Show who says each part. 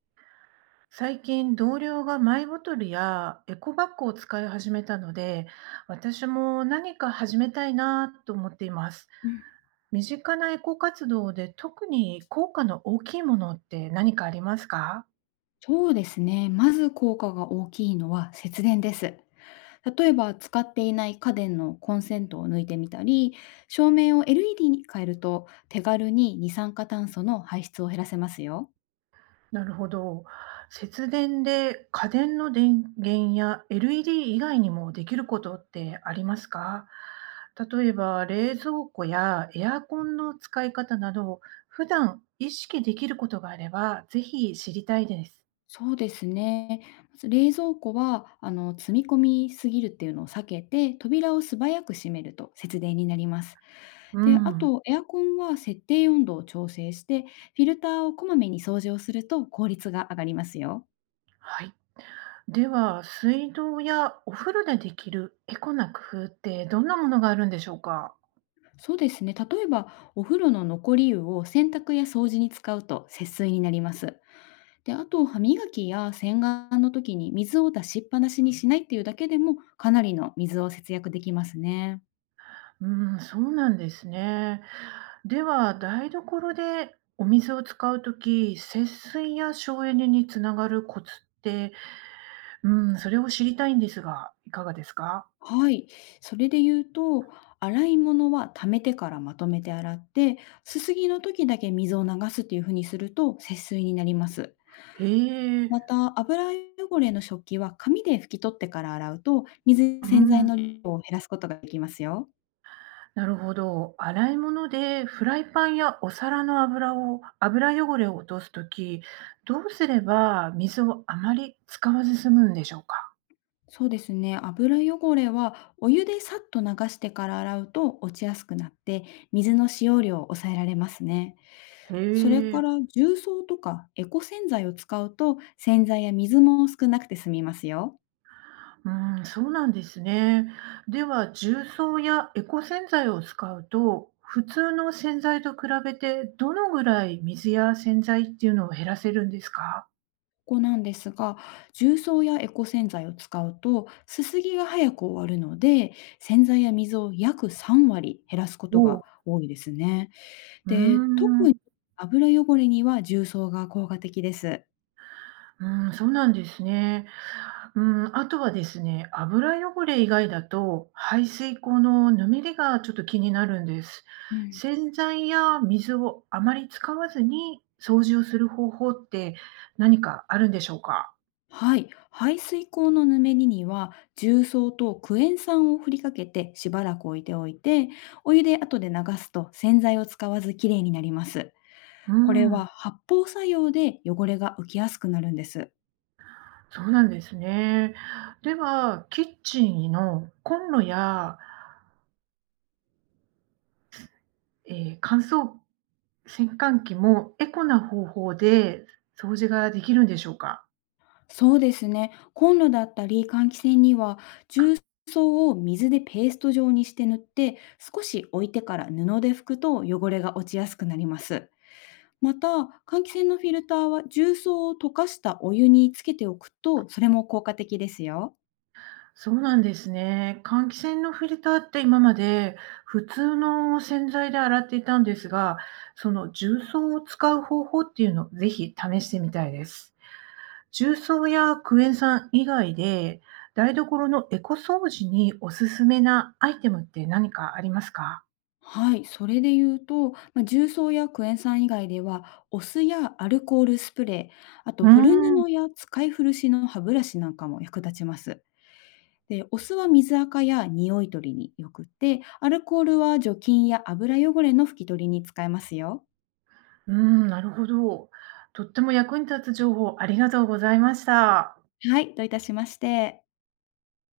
Speaker 1: 最近同僚がマイボトルやエコバッグを使い始めたので、私も何か始めたいなと思っています。
Speaker 2: うん、
Speaker 1: 身近なエコ活動で特に効果の大きいものって何かありますか？
Speaker 2: そうですね。まず効果が大きいのは節電です。例えば使っていない家電のコンセントを抜いてみたり、照明を LED に変えると手軽に二酸化炭素の排出を減らせますよ。
Speaker 1: なるほど。節電で家電の電源や LED 以外にもできることってありますか？例えば冷蔵庫やエアコンの使い方など、普段意識できることがあれば、ぜひ知りたいです。
Speaker 2: そうですね。まず冷蔵庫は積み込みすぎるっていうのを避けて、扉を素早く閉めると節電になります。
Speaker 1: う
Speaker 2: で、あ
Speaker 1: ん。
Speaker 2: とエアコンは設定温度を調整して、フィルターをこまめに掃除をすると効率が上がりますよ。
Speaker 1: はい。では、水道やお風呂でできるエコな工夫ってどんなものがあるんでしょうか？
Speaker 2: そうですね。例えば、お風呂の残り湯を洗濯や掃除に使うと節水になります。で、あと、歯磨きや洗顔の時に水を出しっぱなしにしないっていうだけでも、かなりの水を節約できますね。
Speaker 1: うん、そうなんですね。では、台所でお水を使うとき節水や省エネにつながるコツって、うん、それを知りたいんですが、いかがですか？
Speaker 2: はい。それで言うと、洗い物は溜めてからまとめて洗って、すすぎの時だけ水を流すっていうふうにすると節水になります。
Speaker 1: へえ。
Speaker 2: また、油汚れの食器は紙で拭き取ってから洗うと、水や
Speaker 1: う
Speaker 2: 洗剤
Speaker 1: ん。
Speaker 2: の量を減らすことができますよ。
Speaker 1: なるほど。洗い物でフライパンやお皿の油を、油汚れを落とすとき、どうすれば水をあまり使わず済むんでしょうか？
Speaker 2: そうですね。油汚れはお湯でさっと流してから洗うと落ちやすくなって、水の使用量を抑えられますね。
Speaker 1: へ
Speaker 2: それか
Speaker 1: え。
Speaker 2: ら重曹とかエコ洗剤を使うと洗剤や水も少なくて済みますよ。
Speaker 1: うん、そうなんですね。では、重曹やエコ洗剤を使うと、普通の洗剤と比べて、どのぐらい水や洗剤っていうのを減らせるんですか？
Speaker 2: ここなんですが、重曹やエコ洗剤を使うとすすぎが早く終わるので、洗剤や水を約3割減らすこ
Speaker 1: お
Speaker 2: とが
Speaker 1: う。
Speaker 2: 多いですね。
Speaker 1: うー
Speaker 2: で、特に
Speaker 1: ん。
Speaker 2: 油汚れには重曹が効果的です。
Speaker 1: うん、そうなんですね。うん、あとはですね、油汚れ以外だと、排水口のぬめりがちょっと気になるんです。
Speaker 2: うん。
Speaker 1: 洗剤や水をあまり使わずに掃除をする方法って何かあるんでしょうか？
Speaker 2: はい、排水口のぬめりには重曹とクエン酸を振りかけてしばらく置いておいてお湯で後で流すと洗剤を使わずきれいになります。
Speaker 1: う
Speaker 2: これ
Speaker 1: ん、
Speaker 2: は発泡作用で汚れが浮きやすくなるんです。
Speaker 1: そうなんですね。では、キッチンのコンロや、乾燥洗濯機もエコな方法で掃除ができるんでしょうか？
Speaker 2: そうですね。コンロだったり換気扇には重曹を水でペースト状にして塗って少し置いてから布で拭くと汚れが落ちやすくなります。また、換気扇のフィルターは重曹を溶かしたお湯につけておくと、それも効果的ですよ。
Speaker 1: そうなんですね。換気扇のフィルターって今まで普通の洗剤で洗っていたんですが、その重曹を使う方法っていうのをぜひ試してみたいです。重曹やクエン酸以外で台所のエコ掃除におすすめなアイテムって何かありますか？
Speaker 2: はい、それで言うと、まあ、重曹やクエン酸以外では、お酢やアルコールスプレー、あと
Speaker 1: うー
Speaker 2: 古
Speaker 1: ん。う
Speaker 2: 布や使い古しの歯ブラシなんかも役立ちます。で、お酢は水垢や匂い取りによくって、アルコールは除菌や油汚れの拭き取りに使えますよ。
Speaker 1: ーん、なるほど。とっても役に立つ情報ありがとうございました。
Speaker 2: はい、どういたしまして。